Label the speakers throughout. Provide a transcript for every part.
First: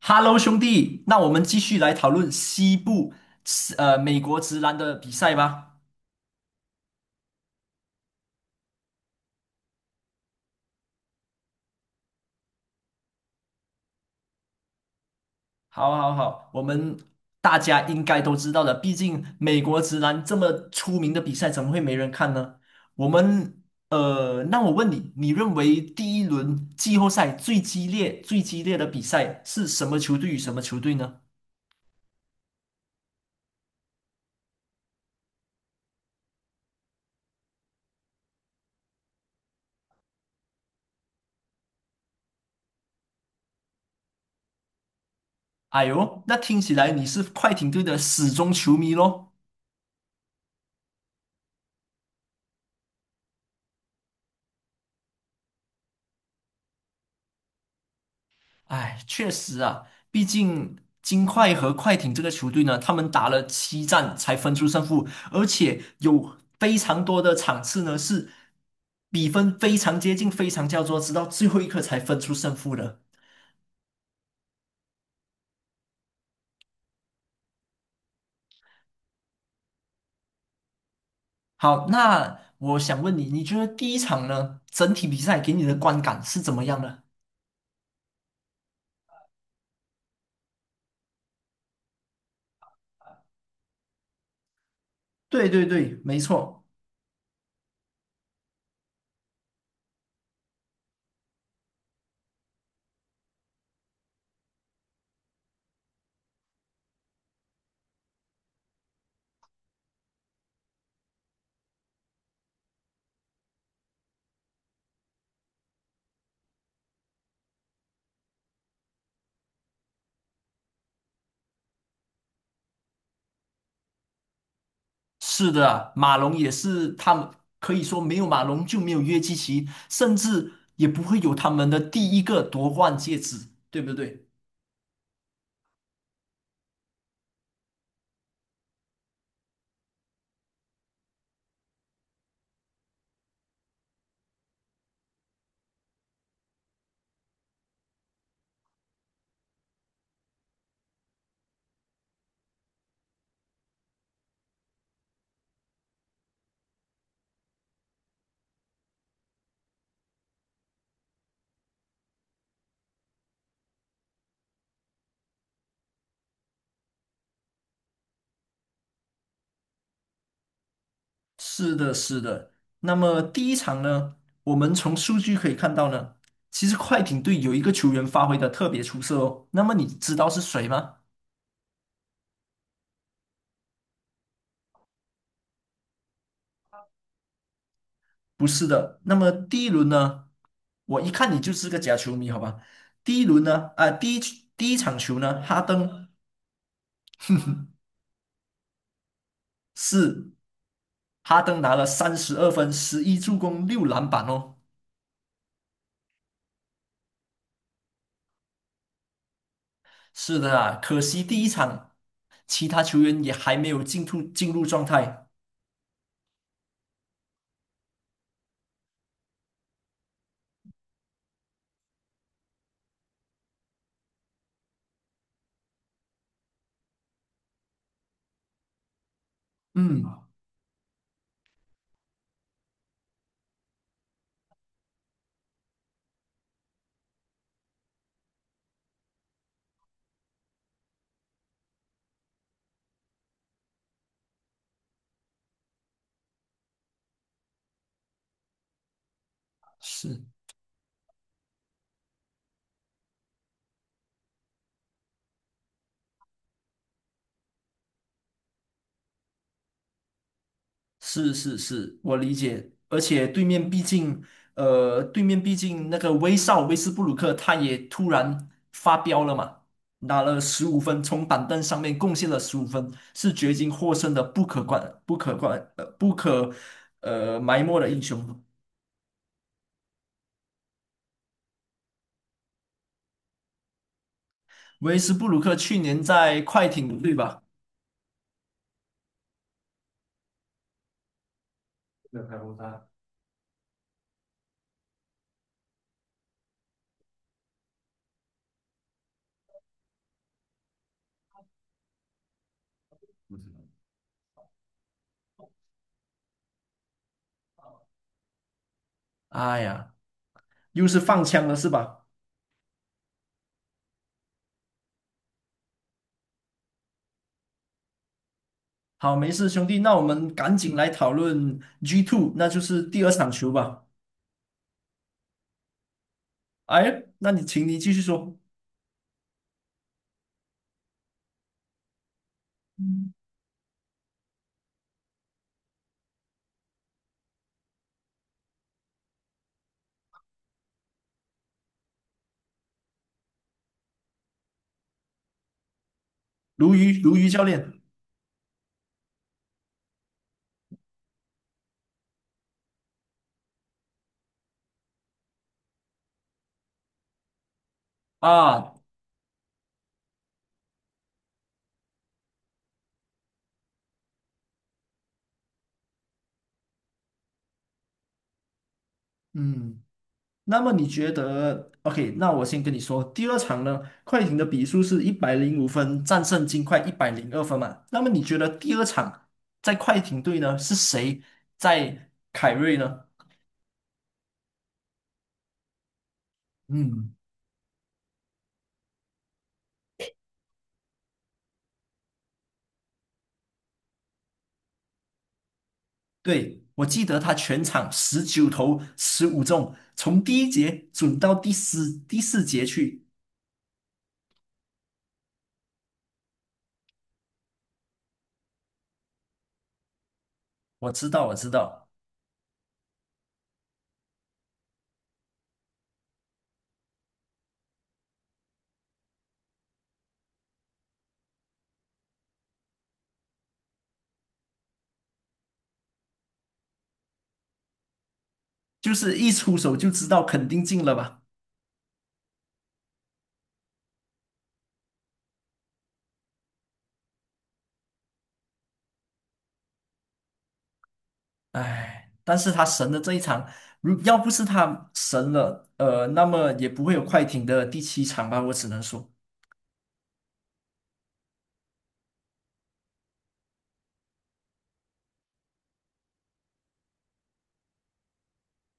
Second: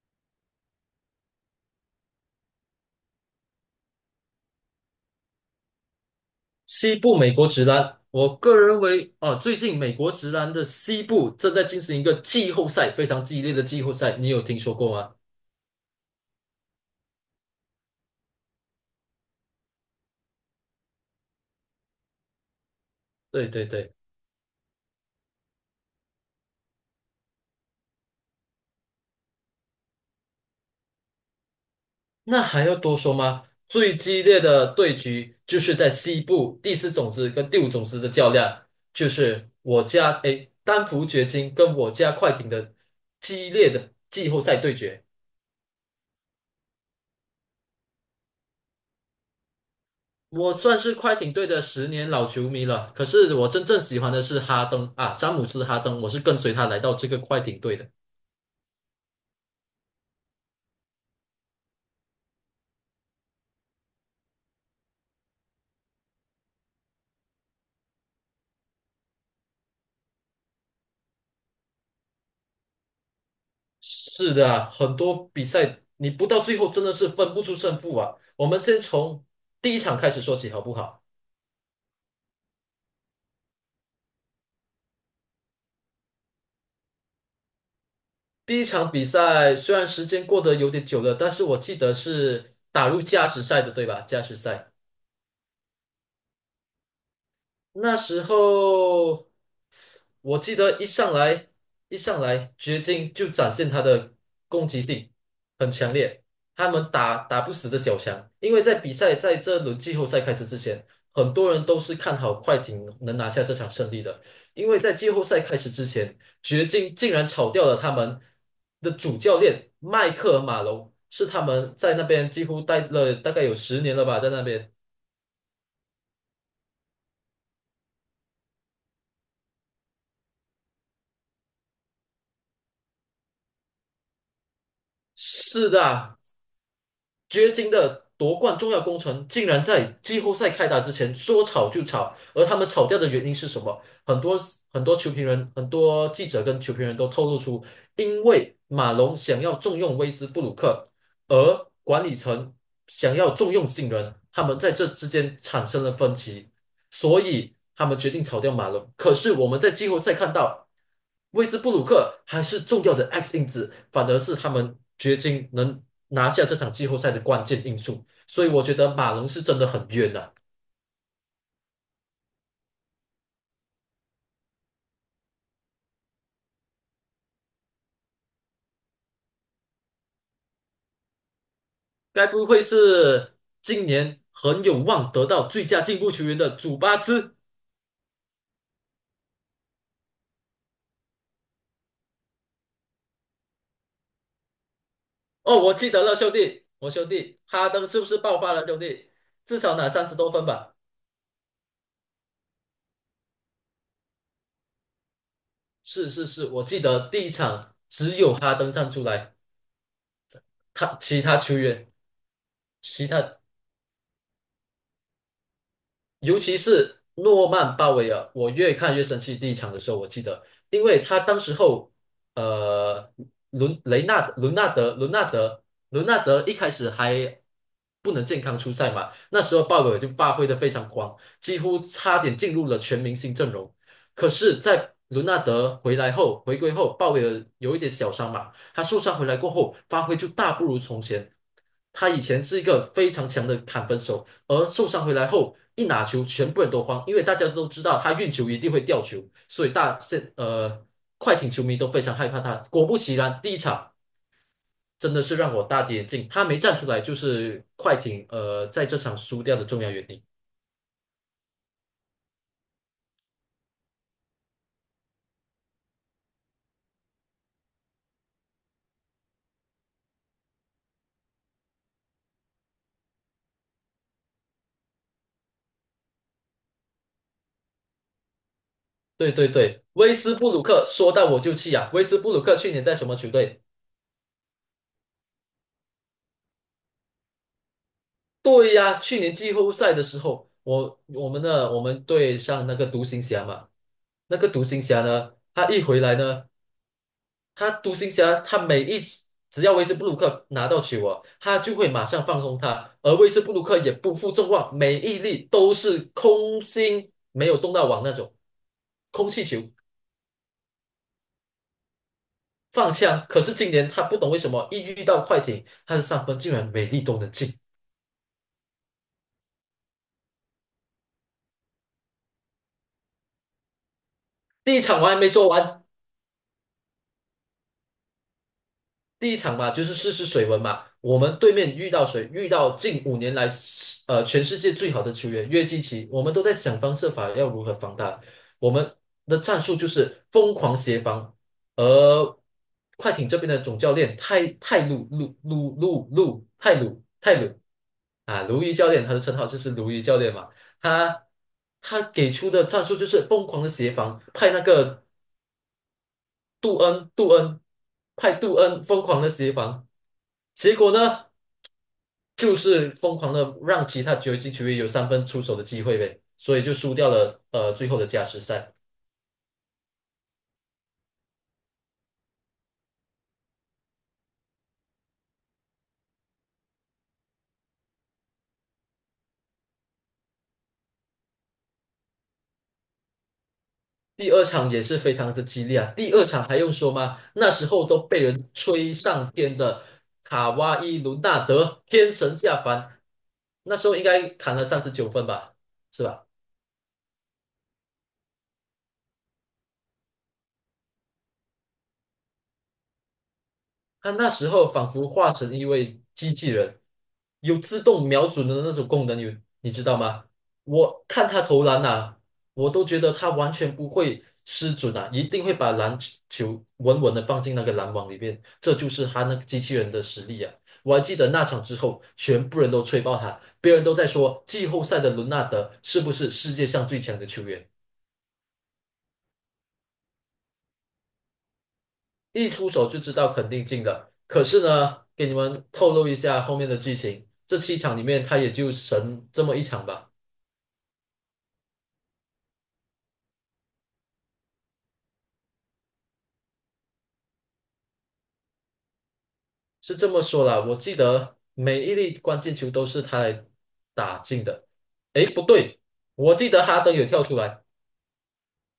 Speaker 1: Hello，兄弟，那我们继续来讨论西部，美国直男的比赛吧。
Speaker 2: 西部美国直男，我个人认为啊，最近美国直男的西部正在进行一个季后赛，非常激烈的季后赛，你有听说过吗？
Speaker 1: 好，好，好，我们大家应该都知道的，毕竟美国直男这么出名的比赛，怎么会没人看呢？我
Speaker 2: 对
Speaker 1: 们，
Speaker 2: 对对。
Speaker 1: 那我问你，你认为第一轮季后赛最激烈的比赛是什么球队与什么球队呢？
Speaker 2: 那还要多说吗？最激烈的对局就是在西部第四种子跟第五种子的较量，就是我家丹佛掘金跟我家快艇的激烈的季后赛对决。
Speaker 1: 哎呦，那听起来你是快艇队的死忠球迷喽。
Speaker 2: 我算是快艇队的十年老球迷了，可是我真正喜欢的是哈登啊，詹姆斯哈登，我是跟随他来到这个快艇队的。
Speaker 1: 哎，确实啊，毕竟金块和快艇这个球队呢，他们打了7战才分出胜负，而且有非常多的场次呢是比分非常接近、非常焦灼，直到最后一刻才分出胜负的。
Speaker 2: 是的啊，很多比赛你不到最后真的是分不出胜负啊。我们先从第一场开始说起好不好？
Speaker 1: 好，那我想问你，你觉得第一场呢，整体比赛给你的观感是怎么样的？
Speaker 2: 第一场比赛虽然时间过得有点久了，但是我记得是打入加时赛的，对吧？加时赛。
Speaker 1: 对对对，没错。
Speaker 2: 那时候我记得一上来掘金就展现他的攻击性很强烈，他们打不死的小强，因为在比赛在这轮季后赛开始之前，很多人都是看好快艇能拿下这场胜利的。因为在季后赛开始之前，掘金竟然炒掉了他们的主教练迈克尔马龙，是他们在那边几乎待了大概有十年了吧，在那边。
Speaker 1: 是的，马龙也是他们可以说没有马龙就没有约基奇，甚至也不会有他们的第一个夺冠戒指，对不对？
Speaker 2: 是的，掘金的夺冠重要工程竟然在季后赛开打之前说炒就炒，而他们炒掉的原因是什么？很多球评人、很多记者跟球评人都透露出，因为马龙想要重用威斯布鲁克，而管理层想要重用新人，他们在这之间产生了分歧。所以他们决定炒掉马龙。可是我们在季后赛看到，威斯布鲁克还是重要的 X 因子，反而是他们掘金能拿下这场季后赛的关键因素。所以我觉得马龙是真的很冤呐！
Speaker 1: 是的，是的。那么第一场呢，我们从数据可以看到呢，其实快艇队有一个球员发挥的特别出色哦。那么你知道是谁吗？
Speaker 2: 该不会是今年很有望得到最佳进步球员的祖巴茨？
Speaker 1: 不是的。那么第一轮呢，我一看你就是个假球迷，好吧？第一轮呢，第一场球呢，
Speaker 2: 哦，我记得了，兄弟，我兄弟哈登是不是爆发了，兄弟？至少拿三十多
Speaker 1: 是
Speaker 2: 分吧。
Speaker 1: 哈登拿了32分、11助攻、6篮板哦。
Speaker 2: 是是是，我记得第一场只有哈登站出来，
Speaker 1: 是的啊，
Speaker 2: 他
Speaker 1: 可
Speaker 2: 其
Speaker 1: 惜
Speaker 2: 他
Speaker 1: 第一
Speaker 2: 球员
Speaker 1: 场其他球
Speaker 2: 其
Speaker 1: 员也
Speaker 2: 他，
Speaker 1: 还没有进入状态。
Speaker 2: 尤其是诺曼鲍威尔，我越看越生气。第一场的时候，我记得，因为他当时候，呃，伦雷纳伦纳德伦纳德伦纳德一开始还不能健康出赛嘛，那时候鲍威尔
Speaker 1: 嗯，
Speaker 2: 就
Speaker 1: 啊
Speaker 2: 发挥的非常狂，几乎差点进入了全明星阵容。可是，在伦纳德回来后，回归后，鲍威尔有一点小伤嘛，他受伤回来过后，发挥就大不如从前。他以前是一个非常强的砍分手。而受伤回来后，一拿球，全部人都慌，因为大家都知道他运球一定会掉球，所以
Speaker 1: 是
Speaker 2: 快艇球迷都非常害怕他。果不其然，第一场真的是让我大跌眼镜，他没站出来就是快艇在这场输掉的重要原因。
Speaker 1: 是是是，我理解。而且对面毕竟，呃，对面毕竟那个威少威斯布鲁克他也突然发飙了嘛，拿了十五分，从板凳上面贡献了十五分，是掘金获胜的不可观、不可观、呃、不可呃埋没的英雄。
Speaker 2: 对对对，威斯布鲁克说到我就气啊！威斯布鲁克去年在什么球队？
Speaker 1: 维斯布鲁克去年在快艇，对吧？
Speaker 2: 对呀，去年季后赛的时候，我们对上那个
Speaker 1: 开
Speaker 2: 独行侠嘛。那个独行侠呢，他一回来呢，他独行侠，他每一次只要威斯布鲁克拿到球啊，他就会马上放空他，而威斯布鲁克也不负众望，每一粒都是空心，没有动到网那种空气
Speaker 1: 哎
Speaker 2: 球，
Speaker 1: 呀，又是放枪了是吧？
Speaker 2: 放枪。可是今年他不懂为什么一遇到快艇，他的三分竟然每粒都能进。
Speaker 1: 好，没事，兄弟，那我们赶紧来讨论 G2,那就是第二场球吧。
Speaker 2: 第一场我还没说完。
Speaker 1: 哎，那你请你继续说，
Speaker 2: 第一场嘛，就是试试水温嘛。我们对面遇到谁？遇到近5年来，全世界最好的球员约基奇，我们都在想方设法要如何防他。我们的战术就是疯狂协防，而快艇这边的总教练泰泰鲁鲁鲁鲁鲁
Speaker 1: 鲈
Speaker 2: 泰
Speaker 1: 鱼，
Speaker 2: 鲁
Speaker 1: 鲈鱼
Speaker 2: 泰
Speaker 1: 教
Speaker 2: 鲁
Speaker 1: 练
Speaker 2: 啊，鲈鱼教练，他的称号就是鲈鱼教练嘛。他他给出的战术就是疯狂的协防，派那个杜恩，杜恩派杜
Speaker 1: 啊，
Speaker 2: 恩疯狂的协防。结果呢，就是疯狂的让其他九级球员有三分出手的机会呗，所以就输掉了最后的加时赛。
Speaker 1: 嗯，那么你觉得？OK,那我先跟你说，第二场呢，快艇的比数是105分，战胜金块102分嘛。那么你觉得第二场在快艇队呢，是谁在凯瑞呢？
Speaker 2: 第二场也是非常之激烈啊，第二场还用说
Speaker 1: 嗯。
Speaker 2: 吗？那时候都被人吹上天的卡哇伊·伦纳德天神下凡，那时候应该砍了39分吧，是吧？
Speaker 1: 对，我记得他全场19投15中，从第一节准到第四节去。
Speaker 2: 他那时候仿佛化成一位机器人，有自动瞄准的那种功能，有，你知道吗？
Speaker 1: 我
Speaker 2: 我
Speaker 1: 知道，
Speaker 2: 看
Speaker 1: 我
Speaker 2: 他
Speaker 1: 知
Speaker 2: 投篮
Speaker 1: 道，
Speaker 2: 啊，我都觉得他完全不会失准啊，一定会把篮球稳稳的放进那个篮网里面。这就是他那个机器人的实力啊！我还记得那场之后，全部人都吹爆他，别人都在说季后赛的伦纳德是不是世界上最强的球员。
Speaker 1: 就是一出手就知道肯定进了吧？
Speaker 2: 一出手就知道肯定进的。可是呢，给你们透露一下后面的剧情，这7场里面他也就神这么一场吧，
Speaker 1: 唉，但是他神的这一场，如要不是他神了，那么也不会有快艇的第七场吧？我只能说，
Speaker 2: 是这么说啦。我记得每一粒关键球都是他来打进的。诶，不对，我记得哈登有跳出来，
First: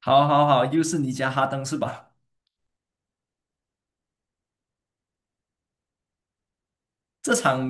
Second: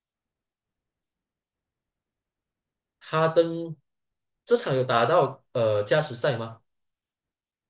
Speaker 1: 好，好，好，又是你家哈登是吧？
Speaker 2: 哈登这场有打到加时赛吗？
Speaker 1: 这场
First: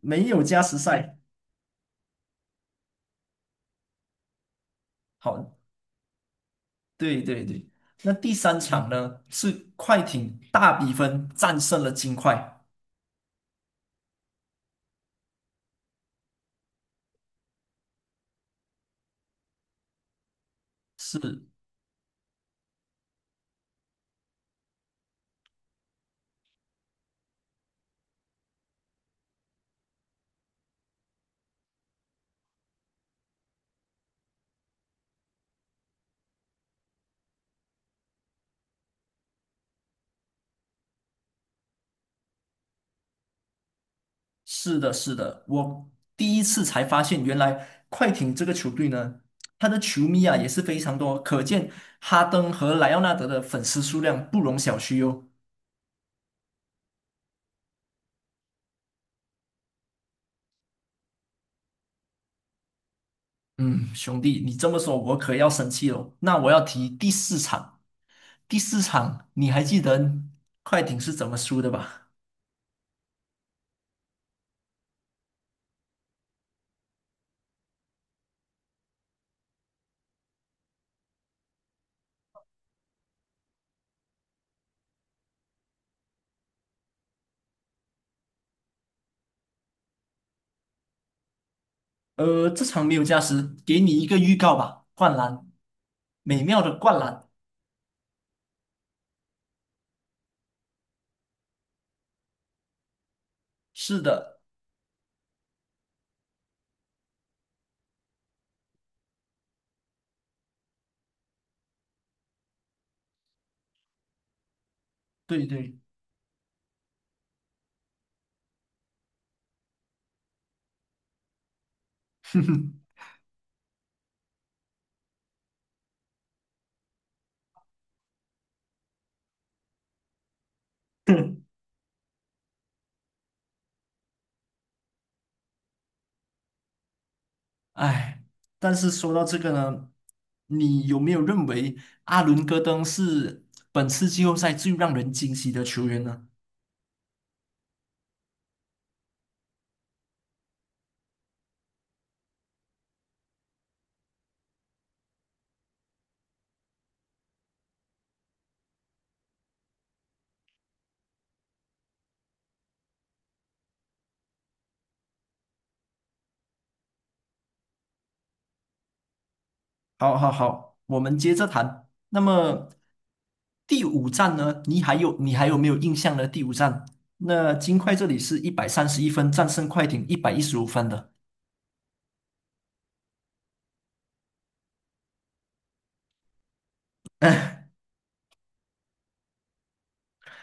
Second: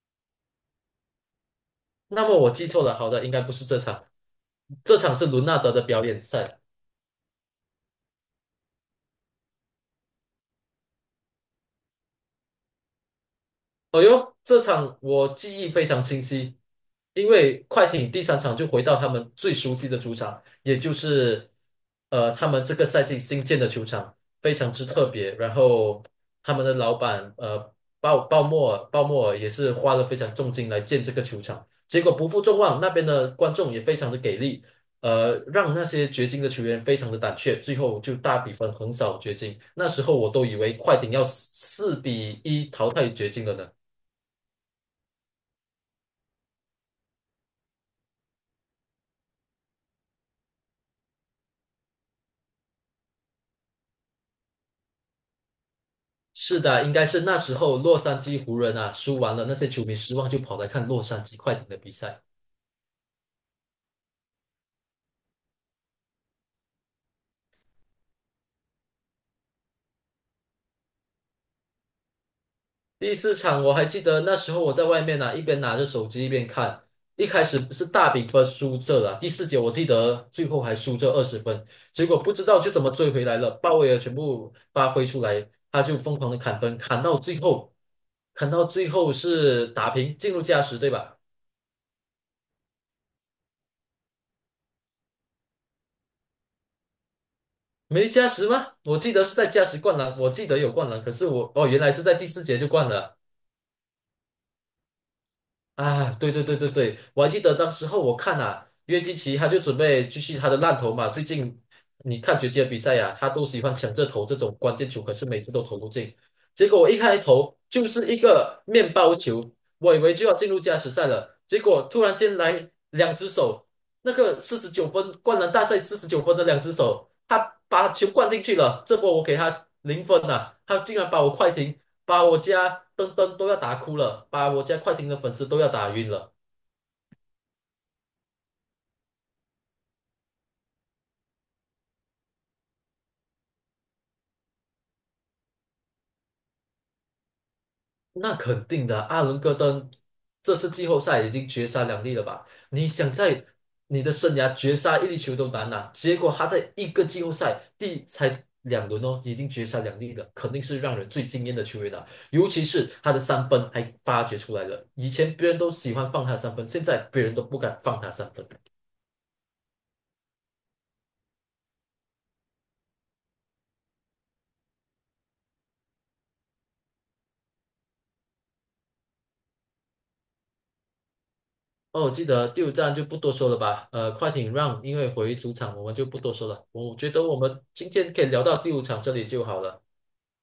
Speaker 1: 没有加时赛，
Speaker 2: 那么我记错了，好的，应该不是这场，这场是伦
Speaker 1: 好，
Speaker 2: 纳德的表演赛。
Speaker 1: 对对对。那第三场呢，是快艇大比分战胜了金块。
Speaker 2: 哦哟，这场我记忆非常清晰，因为快艇第三场就回到他们最熟悉的主场，也就
Speaker 1: 是
Speaker 2: 是他们这个赛季新建的球场，非常之特别。然后他们的老板鲍莫尔也是花了非常重金来建这个球场，结果不负众望，那边的观众也非常的给力，让那些掘金的球员非常的胆怯，最后就大比分横扫掘金。那时候我都以为快艇要四比一淘汰掘金了呢。
Speaker 1: 是的，是的，我第一次才发现，原来快艇这个球队呢，他的球迷啊也是非常多，可见哈登和莱昂纳德的粉丝数量不容小觑哦。
Speaker 2: 是的，应该是那时候洛杉矶湖人啊输完了，那些球迷失望就跑来看洛杉矶快艇的比赛。
Speaker 1: 嗯，兄弟，你这么说，我可要生气了。那我要提第四场，第四场你还记得快艇是怎么输的吧？
Speaker 2: 第四场我还记得那时候我在外面啊，一边拿着手机一边看，一开始是大比分输这了，第四节我记得最后还输这20分，结果不知道就怎么追回来了，鲍威尔全部发挥出来，他就疯狂的砍分，砍到最后是打平进入加时，对吧？
Speaker 1: 这场没有加时，给你一个预告吧，灌篮，美妙的灌篮。
Speaker 2: 没加时吗？我记得是在加时灌篮，我记得有灌篮，可是我哦原来是在第四节就灌了。
Speaker 1: 是的，
Speaker 2: 啊，对对对对对，我还记得当时候我看啊，约基奇他就准备继续他的烂投嘛。最近你看决的比赛呀、他都喜欢抢着投这种关键球，可是每
Speaker 1: 对
Speaker 2: 次都
Speaker 1: 对。
Speaker 2: 投不进。结果我一开头就是一个面包球，我以为就要进入加时赛了，结果突然间来 两只手，那个四十九分灌篮大赛四十九分的两只手，他把球灌进去了，这波我给他零分了，他竟然把我快艇，把我家登登都要打哭了，把我家快艇的粉丝都要打晕了。
Speaker 1: 哎，但是说到这个呢，你有没有认为阿伦戈登是本次季后赛最让人惊喜的球员呢？
Speaker 2: 那肯定的，阿伦戈登这次季后赛已经绝杀两粒了吧？你想在你的生涯绝杀一粒球都难呐、结果他在一个季后赛第才两轮哦，已经绝杀两粒了，肯定是让人最惊艳的球员了。尤其是他的三分还发掘出来了，以前别人都喜欢放他三分，现在别人都不敢放他三分。
Speaker 1: 好，好，好，我们接着谈。那么第五站呢？你还有没有印象呢？第五站，那金块这里是131分战胜快艇115分的。
Speaker 2: 哦，我记得第五站就不多说了吧。快艇让，因为回主场我们就不多说了。我觉得我们今天可以聊到第五场这里就好了。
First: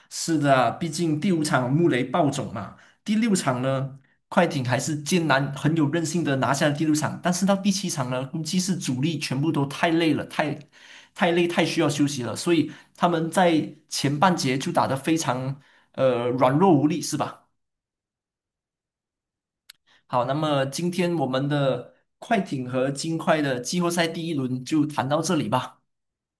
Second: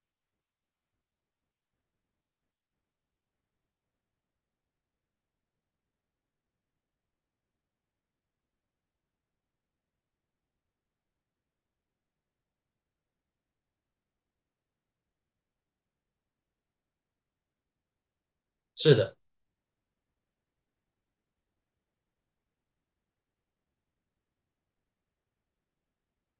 Speaker 1: 是的啊，毕竟第五场穆雷爆种嘛，第六场呢，快艇还是艰难很有韧性的拿下了第六场，但是到第七场呢，估计是主力全部都太累了，太累，太需要休息了，所以他们在前半节就打得非常软弱无力，是吧？
Speaker 2: 是的。
Speaker 1: 好，那么今天我们的快艇和金块的季后赛第一轮就谈到这里吧。